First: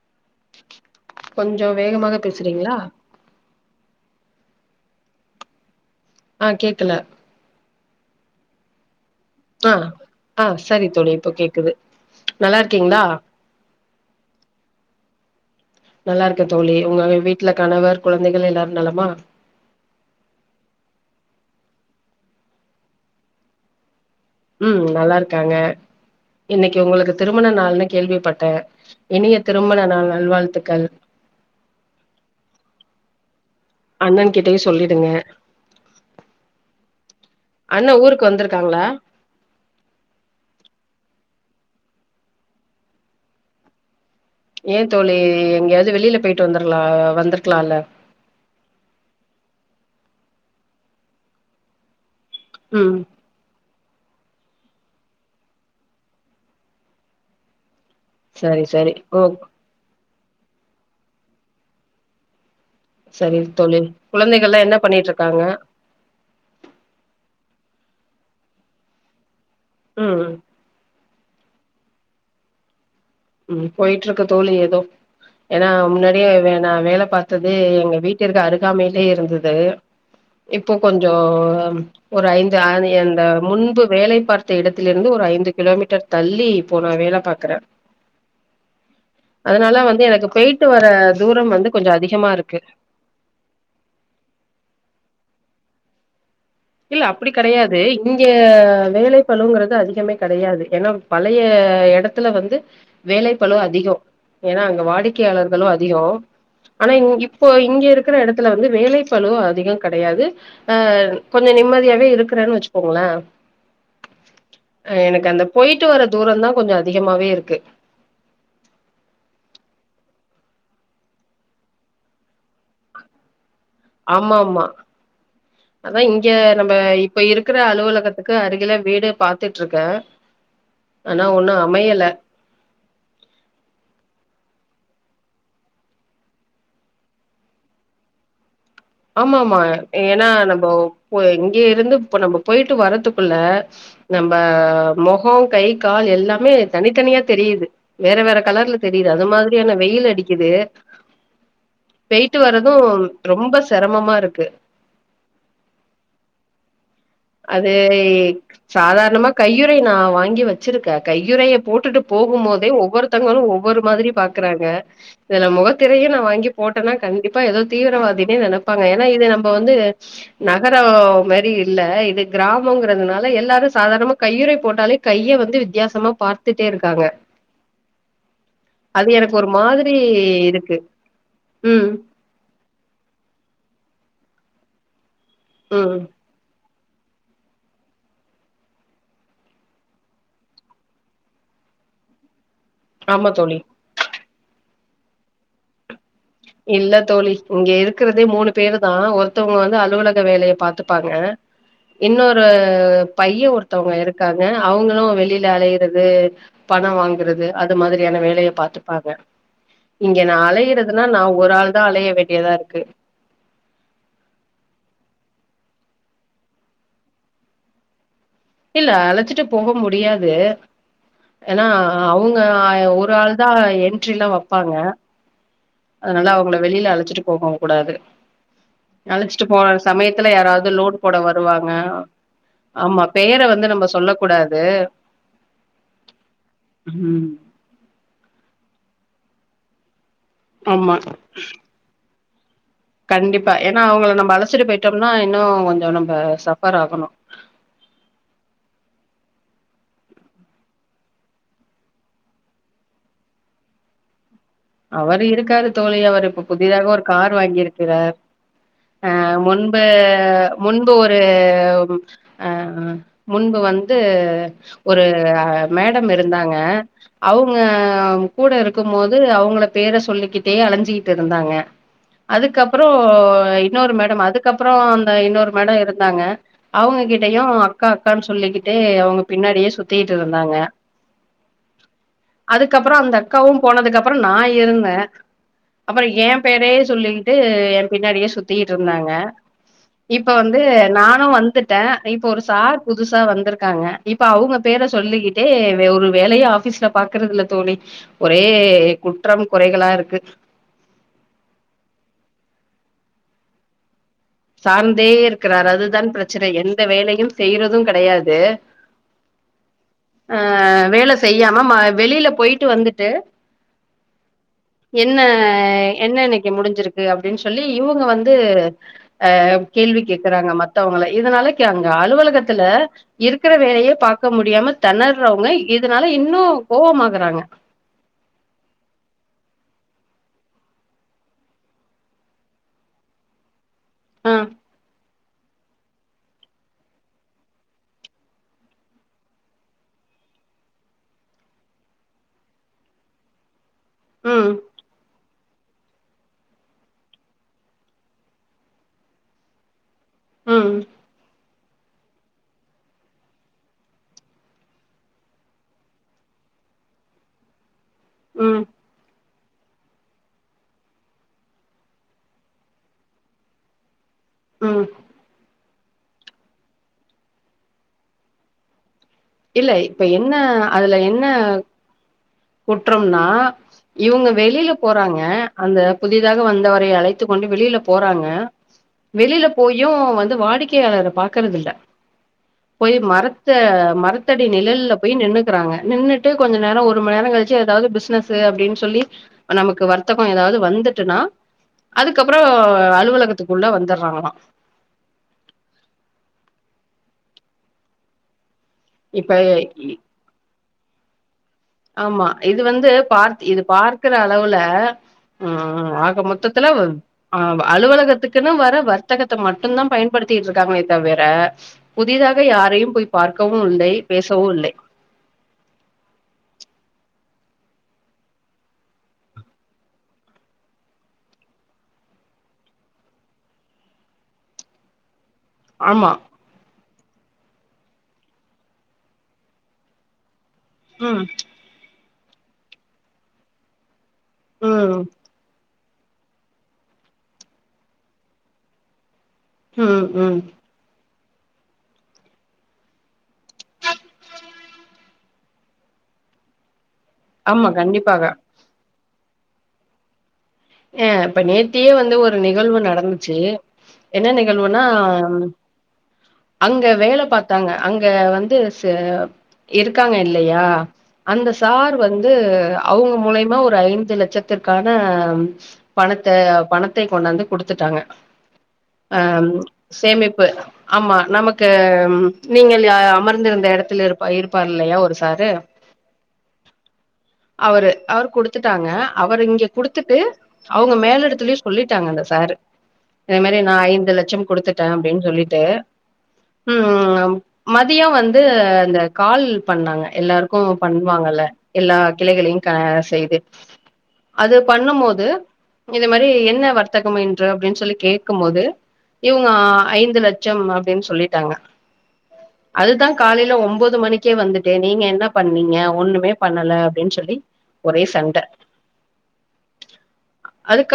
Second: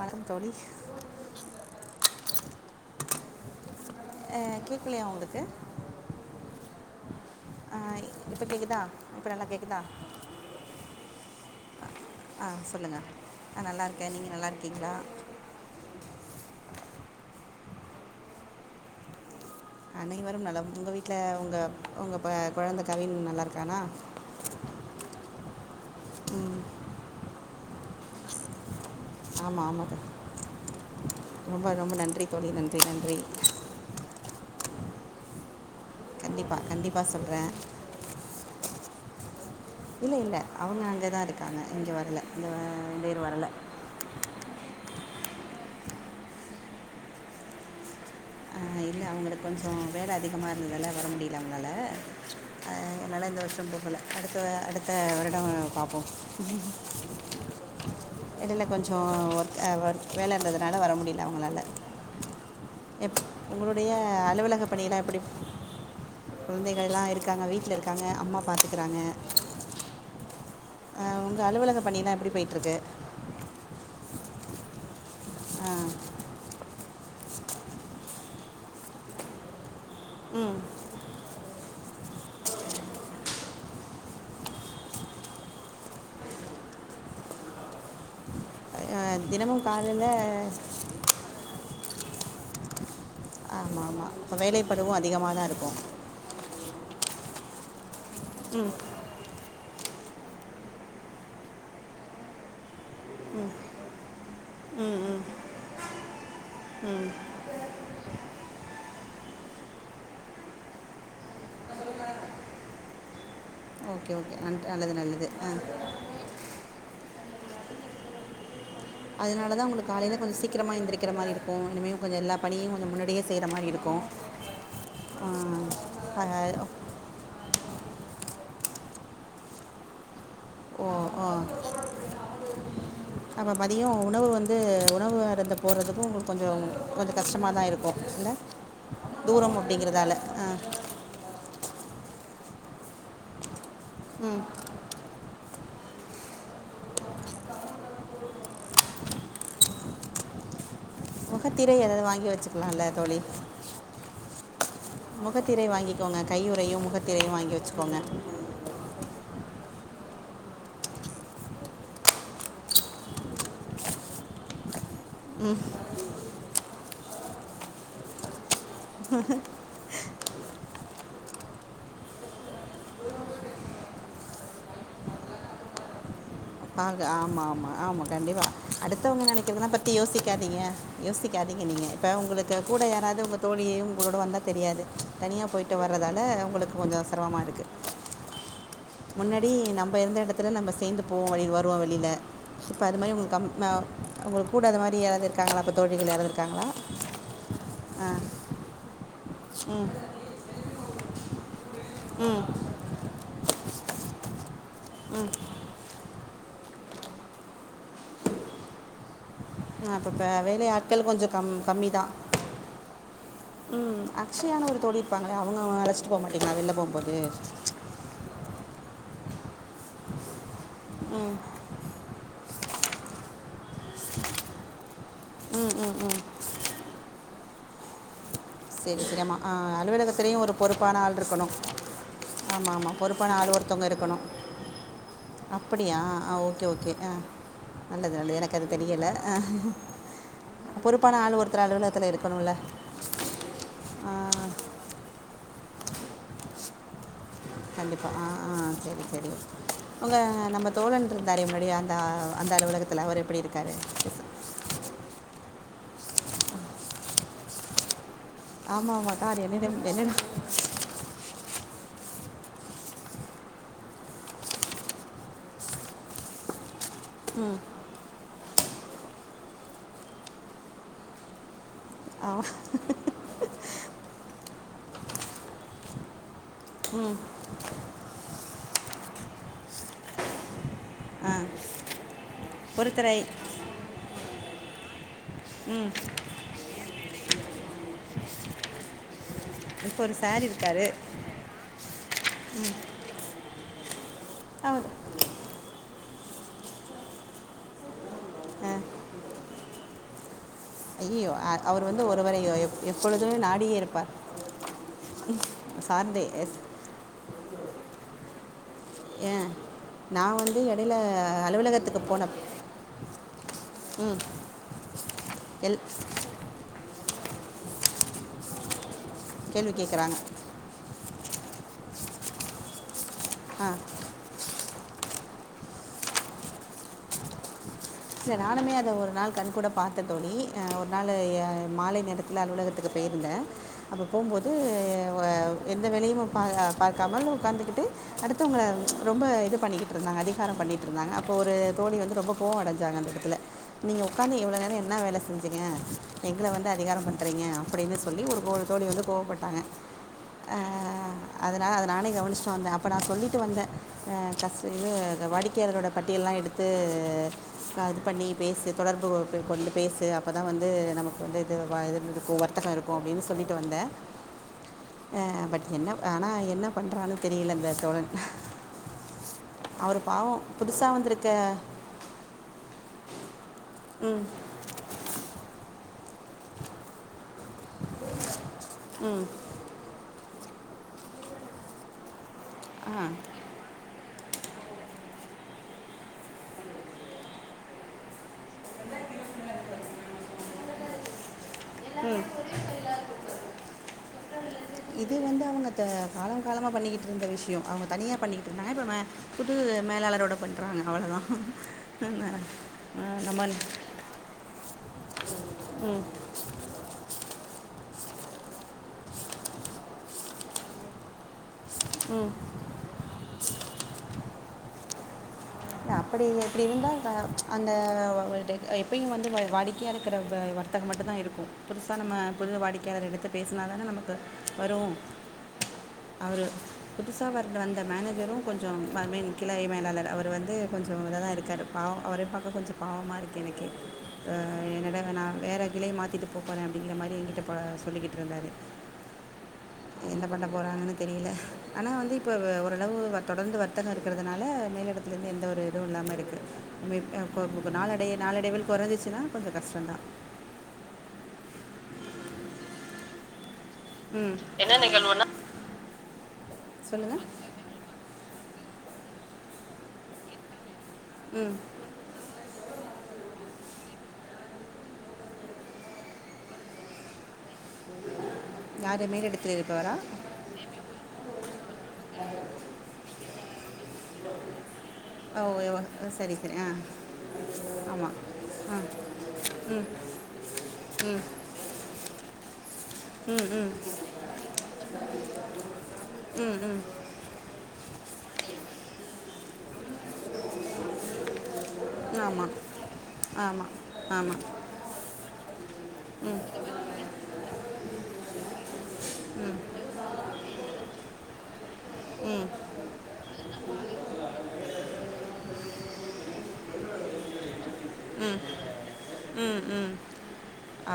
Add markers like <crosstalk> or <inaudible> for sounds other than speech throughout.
வணக்கம் தோழி கொஞ்சோ வேகமாக பேசுறீங்ளா ஆ கேக்லையா உங்ளுக்கு ஆ கேக்கல ஆ இப்ப கேக்குதா ஆ ஆ சரி தோழி இப்ப கேக்குது ஆ நல்லா சொல்லுங்க இருக்கீங்களா நா நல்லாருக்கே நீங்க நல்லாருக்கீங்ளா நல்லா இருக்கே தோழி உங்க வீட்ல கணவர் குழந்தைகள் எல்லாரு நலமா அனைவரும் நலம் உங்க வீட்ல உங்க ப கொழந்த கவின் நல்லாருக்கானா ம் நல்லாருக்காங்க ம் இன்னைக்கு உங்களுக்கு திருமண நாள்னு கேள்விப்பட்டே இனிய ஆமாம் திருமண ஆமாம் தோ- நாள் நல்வாழ்த்துக்கள் ரொம்ப ரொம்ப நன்றி தோழி நன்றி நன்றி அண்ணன் கிட்டயே சொல்லிடுங்க கண்டிப்பா கண்டிப்பா சொல்றே அண்ண ஊருக்கு வந்ருக்காங்ளா இல்ல இல்ல அவுங்க அங்க தா இருக்காங்க இங்க வரல இங்க இந்த இயர் வரல ஏ தோழி எங்கேயாவது வெளில போயிட்டு வந்தர்லா வந்திருக்லால்ல ஆ இல்ல அவுங்களுக்கு கொஞ்சோ வேல அதிகமா இருந்ததால வர முடில அவங்களால ம் அதனால இந்த வருஷோ போகல அடுத்த வ அடுத்த வருடோ பாப்போ சரி எடைல சரி கொஞ்சோ ஓ ஒர்க் ஒர்க் வேல இருந்ததுனால வர முடில அவுங்ளால எப் சரி தோழி உங்களுடைய குழந்தைகள்லா அலுவலகப் என்ன பணியெல்லா பண்ணிட்டு எப்படி இருக்காங்க குழந்தைகள்லா இருக்காங்க வீட்ல இருக்காங்க அம்மா பாத்துக்கறாங்க ம் ஆ உங்க அலுவலக பணில்லா எப்டி போயிட்ருக்கு ம் போயிட்ருக்கு தோழி ஏதோ ஏன்னா முன்னாடி யே வே நா வேல பாத்தது எங்க வீட்டிற்கு அருகாமையிலே இருந்தது ம் இப்போ கொஞ்ச ஒரு ஐந்து ஆன அந்த முன்பு வேலை பார்த்த இடத்திலிருந்து ஒரு ஐந்து கிலோமீட்டர் தள்ளி இப்போ நா வேல பாக்கற அஹ், தினமும் அதனால வந்து காலையில் எனக்கு பேய்ட்டு வர தூரம் வந்து கொஞ்சோ அதிகமா இருக்கு ஆமாமா அப்போ வேலைப்பளுவும் அதிகமாக தா இருக்கும் இல்ல அப்டி கெடையாது இங்க ம் வேலைப் பளுங்கறது அதிகமே கெடையாது ஏன்னா பழைய எடத்துல வந்து வேலைப்பளு அதிக ஏன்னா அங்க வாடிக்கையாளர்களு அதிக ஆனா இங் இப்போ இங்க இருக்கிற எடத்துல வந்து வேலைப்பளு அதிக கெடையாது ஆ கொஞ்ச நிம்மதியாவே இருக்கறேன்னு வச்சுக்கோங்கள ஓகே ஓகே அன்ட் நல்லது நல்லது ஆ போயிட்டு வர தூரந்தா கொஞ்சோ அதிகமாவே இருக்கு அதனால தா உங்களுக்கு காலைல கொஞ்ச சீக்கிரமா எந்திரிக்கிற மாரி இருக்கு இனிமே கொஞ்ச எல்லா பணியு கொஞ்ச முன்னடியே செய்ற மாரி இருக் ஆமாமா அதா இங்க ஆஹ் நம்ப இப்ப இருக்கற அலுவலகத்துக்கு அருகில வீடே பாத்துட்ருக்க ஓ ஓ நாங்க மதிய உணவு வந்து உணவு அருந்த போறதுக்கு உங்களுக்கு கொஞ்ச கொஞ்ச கஷ்டமா தா இருக்கும் இல்ல ஆமாமா ஏன்னா நம்ப ப இங்க இருந்து இப்ப நம்ப போயிட்டு வர்றதுக்குள்ள நம்ப ம் மொக கை கால் எல்லாமே தனித்தனியா தெரியுது வேற வேற கலர்ல தெரியுது அது மாதிரியான வெயில் அடிக்குது முகத்திரை ஏதாவது வாங்கி பெய்ட்டு வச்சுக்கலாம்ல வரதும் தோழி ரொம்ப செரமமா இருக்கு மொகத்திரை வாங்கிக்கோங்க கையுறையு முகத் அது சாதாரணமா கையுறை நா வாங்கி வச்சிருக்கே கையுறைய போட்டுட்டு போகும் போதே ஒவ்வொரு த்தங்களு ஒவ்வொரு மாதிரி பாக்குறாங்க இதுல முகத்திரையு நா வாங்கிப் போட்டேன்னா கண்டிப்பா ஏதோ தீவிரவாதினே நெனைப்பாங்க ஏன்னா இது நம்ப வந்து நகரோ மாரி இல்ல இது கிராமம்ங்கிறதுனால எல்லாரு சாதாரணமா கையுறை போட்டாலே கைய வந்து வித்தியாசமா பார்த் பாங்க ஆமா ஆமா ஆமா கண்டிப்பா அது அடுத்தவங்க எனக்கு ஒரு நெனைக்குறதெல்லா பத்தி மாதிரி யோசிக்காதீங்க இருக்கு யோசிக்காதீங்க நீங்க ம் இப்போ உங்களுக் க்கு கூட யாராவது உங்க தோழியையு உங்களோட வந்தா தெரியாது தனியா போயிட்டு ம் வர்றதால உங்களுக்கு கொஞ்சோ செரமமா இருக்கு முன்னாடி நம்ப இருந்த எடத்துல நம்ப சேந்து போவோ வழி வருவோ வெளியில இப்போ அது மாரி ஆமா உங்கள் கம் தோழி ம உங்கள் கூட அந்த மாரி யாராவது இருக்காங்களா இப்போ தோழிகள் யாராது இல்ல தோழி இங்க இருக்கிறதே மூணு பேருதா ஒருத் தங்க வந்து ம் அலுவலக வேலைய பாத்துப்பாங்க இன்னொரு பைய ஒருத் ஒருத்தவங்க இருக்காங்க அவங்களும் வெளியில அலையிற து பணம் வாங்குறது அது மாதிரியான வேலைய பாத்துப்பாங்க ஆ அப்பப்ப வேலையாட்கள் னா நா ஒரு ஆள் தா அலைய வேண்டியதா இருக்கு ம் அக்ஷயான்னு ஒரு தோழி இருப்பாங்களே அவங்கவுங்க அழைச்சிட்டு போக மாட்டீங்களா வெளில போகும்போது இல்ல அழைச்சிட்டு போக முடியாது ம் ஏன்னா அவங்க ஒரு ஆள் தா என்ட்ரிலா வப்பாங்க ம் ம் லா அவங்கள வெளில அழைச்சிட்டு போகவுங் கூடாது சரி சரி ஆமாம் அழைச்சிட்டு போற சமயத்துல அலுவலகத்துலேயும் ஒரு யாராவது லோடு பொறுப்பான ஆள் போட இருக்கணும் வருவாங்க ஆமாம் ஆமாம் ஆம்மா பொறுப்பான பெயர ஆள் வந்து நம்ம ஒருத்தவங்க சொல்ல இருக்கணும் கூடாது அப்படியா ஆ ஓகே ஓகே ஆ ம் நல்லது நல்லது எனக்கு அது தெரியல ஆமா பொறுப்பான ஆளு ஒருத்தர் அலுவலகத்துல இரு ப்பனுல்ல கண்டிப்பா ஏன்னா அவங்கள நம்ம அழச்சுட்டு போயிட்டோம்னா இன்னு கொஞ்சோ நம்ப சஃபர் ஆகணு கண்டிப்பா ஆ ஆ செரி செரி அவுங்க நம்ம தோழன் இருந்தாரே முன்னாடி அந்தா அந்த அலுவலகத்துல அவரு எப்பிடி இருக்காரு அவரு இருக்காரு தோழி அவர் இப்ப புதிதாக ஒரு கார் வாங்கியிருக்கிறார் ஆமாம் ஆ ஆமாம் தான் அது என்னிடம் முன்பு என்னிடம் முன்பு ஒரு ஆம் முன்பு வந்து ஒரு மேடம் இருந்தாங்க அவங்க கூட இருக்கும் போது அவங்களோட பேர சொல்லிக்கிட்டே அலஞ்சிக்கிட்டு இருந்தாங்க ஆமாம் அதுக்கப்பறோ இன்னொரு மேடம் அதுக்கப்பறோ அந்த இன்னொரு மேடம் இருந்தாங்க அவங்க கிட்டையு அக்கா அக்கான்னு சொல்லிக்கிட்டே அவுங்க பின்னாடியே சுத்தீட்டு இருந்தாங்க ஆ அதுக்கப்பறோ ஒருத்தரை அந்த அக்காவு போனதுக்கப்பறோ நா இருந்தே அப்பறோ ஏம் பேரே சொல்லிக்கிட்டு எம் பின்னாடியே சுத்திட்ருந்தாங்க இப்போ ஒரு இப்ப சார் வந்து இருக்கார் நானு வந்துட்டே இப்ப ஒரு சார் புதுசா வந்திருக்காங்க இப்போ அவுங்க பேர அவர் சொல்லிக்கிட்டே வே ஒரு வேலையு ஆஃபீஸ்ல பாக்குறதுல்ல தோழி ஒரே ஆ குற்றம் குறைகளா இருக்கு து யார் அவரு வந்து ஒருவரையோ எ எப்பொழுதுமே நாடியே இருப்பார் சார்ந்தே இருக்கிறார் அதுதா சார்ந்தே பிரச்சனை எஸ் எந்த வேலயும் செய்யுறது கெடையாது ஏன் நான் ஆ வந்து இடையில வேல செய்யாம ம அலுவலகத்துக்கு போன வெளியில போயிட்டு வந்துட்டு ம் எல் என்னாய் என்ன இன்னக்கி முடிஞ்சிருக்கு அப்பிடின்னு சொல்லி இவுங்க வந்து ஆ கேள்வி கேக்குறாங்க மத் த்தவங்கள இதனால கே அங்க அலுவலகத்துல இருக்கிற ஆ வேலையே பாக் பாக்க முடியாம தெணர்றவங்க இதனால இன்னு கோவமாகுறாங்க சே நானுமே அத ஒரு நாள் கண் கூடா பாத்த தோழி ஒரு நாளு ய மாலை நேரத் இல்ல அலுவலகத்துக்கு போயிருந்தே அப்போ ஆ போம்போது வ எந்த வேலயும் பா பாக்காமல் உக்காந்துக்கிட்டு அடுத்தவங்கள ரொம்ப இது பண்ணிக்கிட்ருந்தாங்க அதிகாரம் பண்ணிட்ருந்தாங்க அப்போ ஒரு தோழி வந்து ரொம்ப கோவ அடஞ் ஜாந்த அந்த எ டத்துல நீங்க உக்காந்து ம் இவ்ளோ நேரோ என்னா வேல செஞ்ச சிங்க எங்கள வந்து அதிகாரம் பண்றீங்க அப்படின்னு சொல்லி ஒரு தோ தோழி வந்து கோவப்பட்டாங்க ஆ ம் அதனால அத நானே கவனிச்ட்டு வந்தே அப்ப நா சொல்லிட்டு வந்தே ஆ கஷ் இது வாடிக்கையாளர்களோட பட்டியல்லா எடுத்து இது பண்ணி ம் பேசு தொடர்பு கொ வந்து பேசு அப்போ தா வந்து நமக்கு வந்து இது இது இருக்கு வர்த்தமா இருக்கு அப்டின்னு சொல்லிட்டு வந்தே <inaudible> ம் ஆ பட் என்ன ஆனா என்ன பண்றான்னு தெரில பத தோழன் இல்ல அவரு இப்ப பாவோ என்ன புதுசா அதுல என்ன வந்திருக்க குற்றம்னா இவங்க வெளில போறாங்க அந்த புதிதாக வந்தவரை அழைத்து கொண்டு வெளில போறாங்க வெளில போயும் வந்து வாடிக்கையாளர பார்கறது இல்ல ஆ போய் மரத்த மரத் காத்தாடி நிலல்ல போய் நின்றுக்குறாங்க நின்றுட்டு கொஞ்ச நேரம் ஒரு மணி நேரம் கழிச்சு ஏதாவது பிஸ்னஸ் அப்டின்னு சொல்லி நமக்கு வர்த்தகம் ஏதாவது வந்துட்டன்னா அதுக்கப்புறம் அலுவலகத்துக்குள்ள வந்துடுறாங்களாம் இது வந்து அவுங்க த காலங்காலமா பண்ணிக்கிட்டு இருந்த விஷயோம் அவங்க தனியா பண்ணி மாபுமா இப்ப புது இ மேலாளரோட பண்றாங்க அவ்ளோதான் ஆமா இது வந்து பாத் இது பார்க்குற அளவுல ம் ஆக மொத்தத்துல வ ஆ அலுவலகத்துக்குன்னு வர வர்த்தகத்தை மட்டுந்தான் பயன்படுத்திகிட்டு இருக்காங்களே தவிர ம் புதிதாக யாரையும் போய் பார்க்கவும் இல்லை பேசவும் இல்லை அப்டி எப்டி இருந்தா தா அந்த வவள்ட்ட எப்பயும் வந்து வா வாடிக்கையா இருக்கிறவங்க வந் தது மட்டும் தான் இருக்கும் புதுசா நம்ம புது வாடிக்கையாளர்களுக்கு பேசுனா தானே நமக்கு பரும் ஆமா அவர் புதுசாவார்ட வந்த மேனேஜரும் கொஞ்சோ அ மென் கிளை மேலாளர் அவர் வந்து கொஞ்சம் இத ம் தான் இருக்கார் பாவம் அவரையும் பார்க்க கொஞ்சம் பாவமா இருக்கு எனக்கே ஆ ம் என்னடவ நான் வேறு கிளையை மாத்திட்டு போ போறேன் அப்டிங்கிற மாரி என்கிட்டப்ப சொல்லிக்கிட்டு இருந்தாரு ம் என்ன ம் பண்ண போறாங்கன்னு தெரில ஆனா வந்து இப்ப ஓரளவு வ தொடர்ந்து வர்த்தகம் இருக்கிறதுனால மேல இடத்துலருந்து எந்த ஒரு இதுவும் இல்லாம இருக்குது ஆமா <unintelligible> நாலடை கண்டிப்பாக நாலடைவில் குறைஞ்ச்சுனா கொஞ்சம் கஷ்டம்தான் ஆ இப்ப நேத்தியே வந்து ஒரு நிகழ்வு நடந்துச்சு என்ன ம் நிகழ்வுனா நிகழ்வுன்னா அங்க வேல சொல்லுங்கள் பாத் தாங்க அங்க வந்து ச இருக்காங்க இல்லையா அந்த ம் சார் வந்து இது அவுங்க மூலிமா ஒரு ஐந்து லட்சத்திற்கான பணத்த பணத்தை கொண்டாந்து குடுத்துட்டாங்க யார் அ மேலிடத்தில் இருப்பவரா சேமிப்பு ஆமா நமக்கு ம் நீங்கள் ய அமர்ந்திருந்த இடத் த்தில் இருப்பா இருப்பாரில்லையா ஒரு ஓ சாரு ஓ, சரி சரி ஆ அவரு ஆமாம் அவரு ஆ குடுத்துடாங்க அவரு இங்க குடுத்துட்டு அவுங்க மேலெடத்துலயு சொல்லிட்டாங்க அந்த சாரு ம் இதமாரி ம் நா ஐந்து லட்சம் குடுத்துட்டே அப்டின்னு சொல்லிட்டு ம் ஆ மதியோம் வந்து அ இந்த கால் பண்ணாங்க எல்லாருக்கு பண்ணுவாங்கல்ல எல்லா ஆமாம் கிளைகளையு க செய்து ஆமாம் ஆமாம் அது பண்ணம்போது இத மாரி என்ன வர்த்தகம் என்று அப்டின் சொல்லி கேட்குபோது இவங்க அ ஐந்து லட்சம் அப்டின் சொல்லிட்டாங்க ம் அது அதா காலேல ஒம்போது மணிக்கே வந்துட்டே நீங்க என்ன பண்ணீங்க ஒண்ணுமே பண்ணல அப்டின் சொல்லி ஒரே ம் சண்ட ம் ம்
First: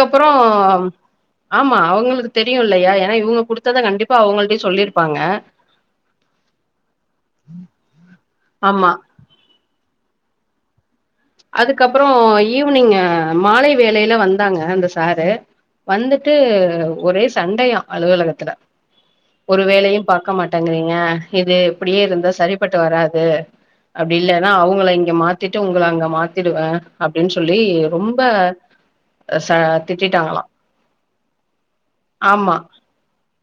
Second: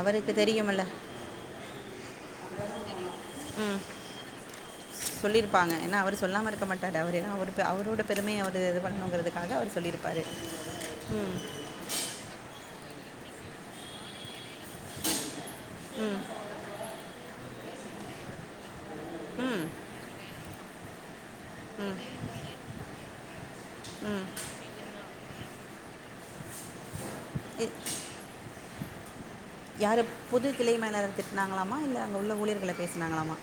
அவருக்கு தெரியுமில்ல ஆமா அவங்குளுக்கு தெரியு இல்லையா ஏன்னா இவுங்க குடுத்தத கண்டிப்பா அவங்கள்டியு சொல்லிரு சொல்லியிருபாங்க ஏன்னா அவுரு சொல்லாம இருக்க மாட்டாரு அவுரு ஏன்ன அவுரு அவுரோட பெருமைய அவுரு இது ஆமா பண்ணுங்கறது அதா அவ்ரு சொல்லிருப்பாரு ம் அதுக்கப்பறொ ஈவினிங் மாலை வேலைல வந்தாங்க அந்த சாரு ம் வந்துட்டு ஒரே சண்டையா அலுவலகத்துல ஒரு ம் வேலையு பாக்க மாட்டங்கிறீங்க இது ம் இப்டியே இருந்தா சரிப்பட்டு வராது அப்டி ம் இல்லன்னா அவுங்கள இங்க மாத்திட்டு உங்கள அங்க மாத்திடுவே அப்டின் சொல்லி இ- ரொம்ப ச யாரு திட்டிட்டாங்களா புது கிளைமேலாளர் திருட்டுனாங்களாமா இல்ல அங்க உள்ள ஆமா ஊழியர்கள பேசுனாங்களாமா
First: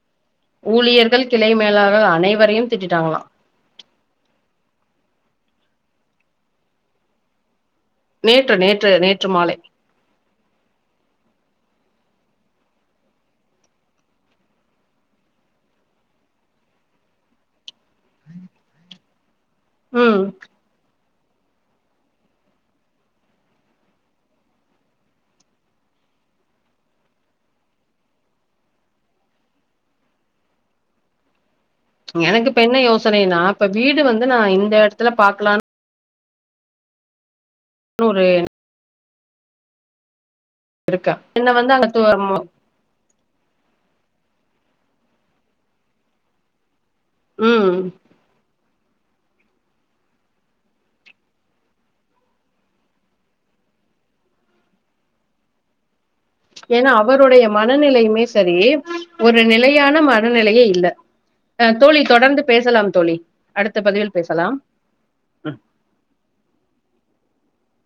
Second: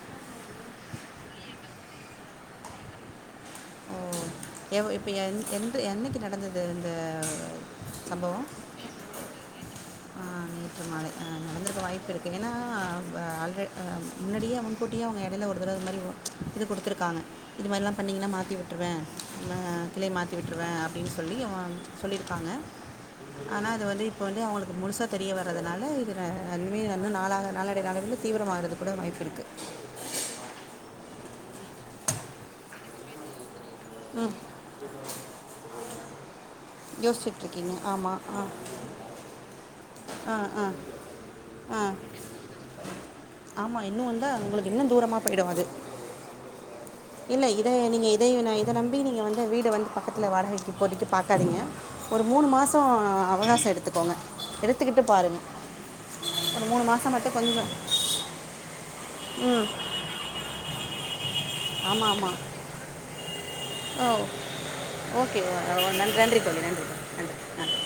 ஊழியர்கள் கிளை மேலாளர்கள் அனைவரையு திட்டிடாங்களா எவ ப் எந் எந்த என்னைக்கு நடந்தது இந்த நேற்று நேற்று நேற்று மாலை ஆங் ற்று மாலை அ நடந்துருக்க வாய்ப்பிருக்கு ஏனா அ ஆல்ரெ அ முன்னாடியே முன்கூட்டியே அவ்ங்க எடைல ஒரு தடவ இந் மாரி இது குடுத்துருக்காங்க இது மாரிலா பண்ணீங்னா மாத்தி விட்டுருவே அ கிளை ம் மாதி விட்டுருவே அப் ப்டின் சொல்லி அவோன் சொல்லிருக்காங்க ஆனா அது வந்து இப்ப வந்து அவுங்களுக் து முழுசா தெரிய வர்றதுனால இதுல அதுமே வந்து நாளாக நாளடைவுல நாளடைவுல தீவிரமாகுறதுக் கூட வாய்ப்பிருக்கு எனக்கு இப்ப என்ன யோசனைனா இப்ப வீடு வந்து ம் நா இந்த எடத்துல பாக்கலான் யோசிச்சுட்ருக்கீங்க ஆமா ஒரு அ அ அ இருக்க என்ன வந்து அங்க <unintelligible> ஆமா இன்னு வந்தா உங்களுக்கு இன்னு தூரமா போயிடு அது இல்ல இத ம் நீங்க இதையு நா இத நம்பி நீங்க வந்து வீடு வந்து பக்கத்துல வாடகைக்கு இப்போதிக்கு பாக்காதீங்க ஒரு மூணு மாசொ அவகாசோ எடுத்துகோங்க எடுதுக்குட்டு பாருங்க ஏனா அவருடைய மனநிலையுமே சரி ஒரு ம் நிலையான ம ன நிலையே இல்ல அ தோழி ஆமாம் ஆமாம் தொடர்ந்து பேசலாம் தோழி அடுத்த ஓ பதிவில் பேசலாம் ஓகே ஓ ஓ நன் நன்றி தோழி நன்றி தோழி நன்றி நன்றி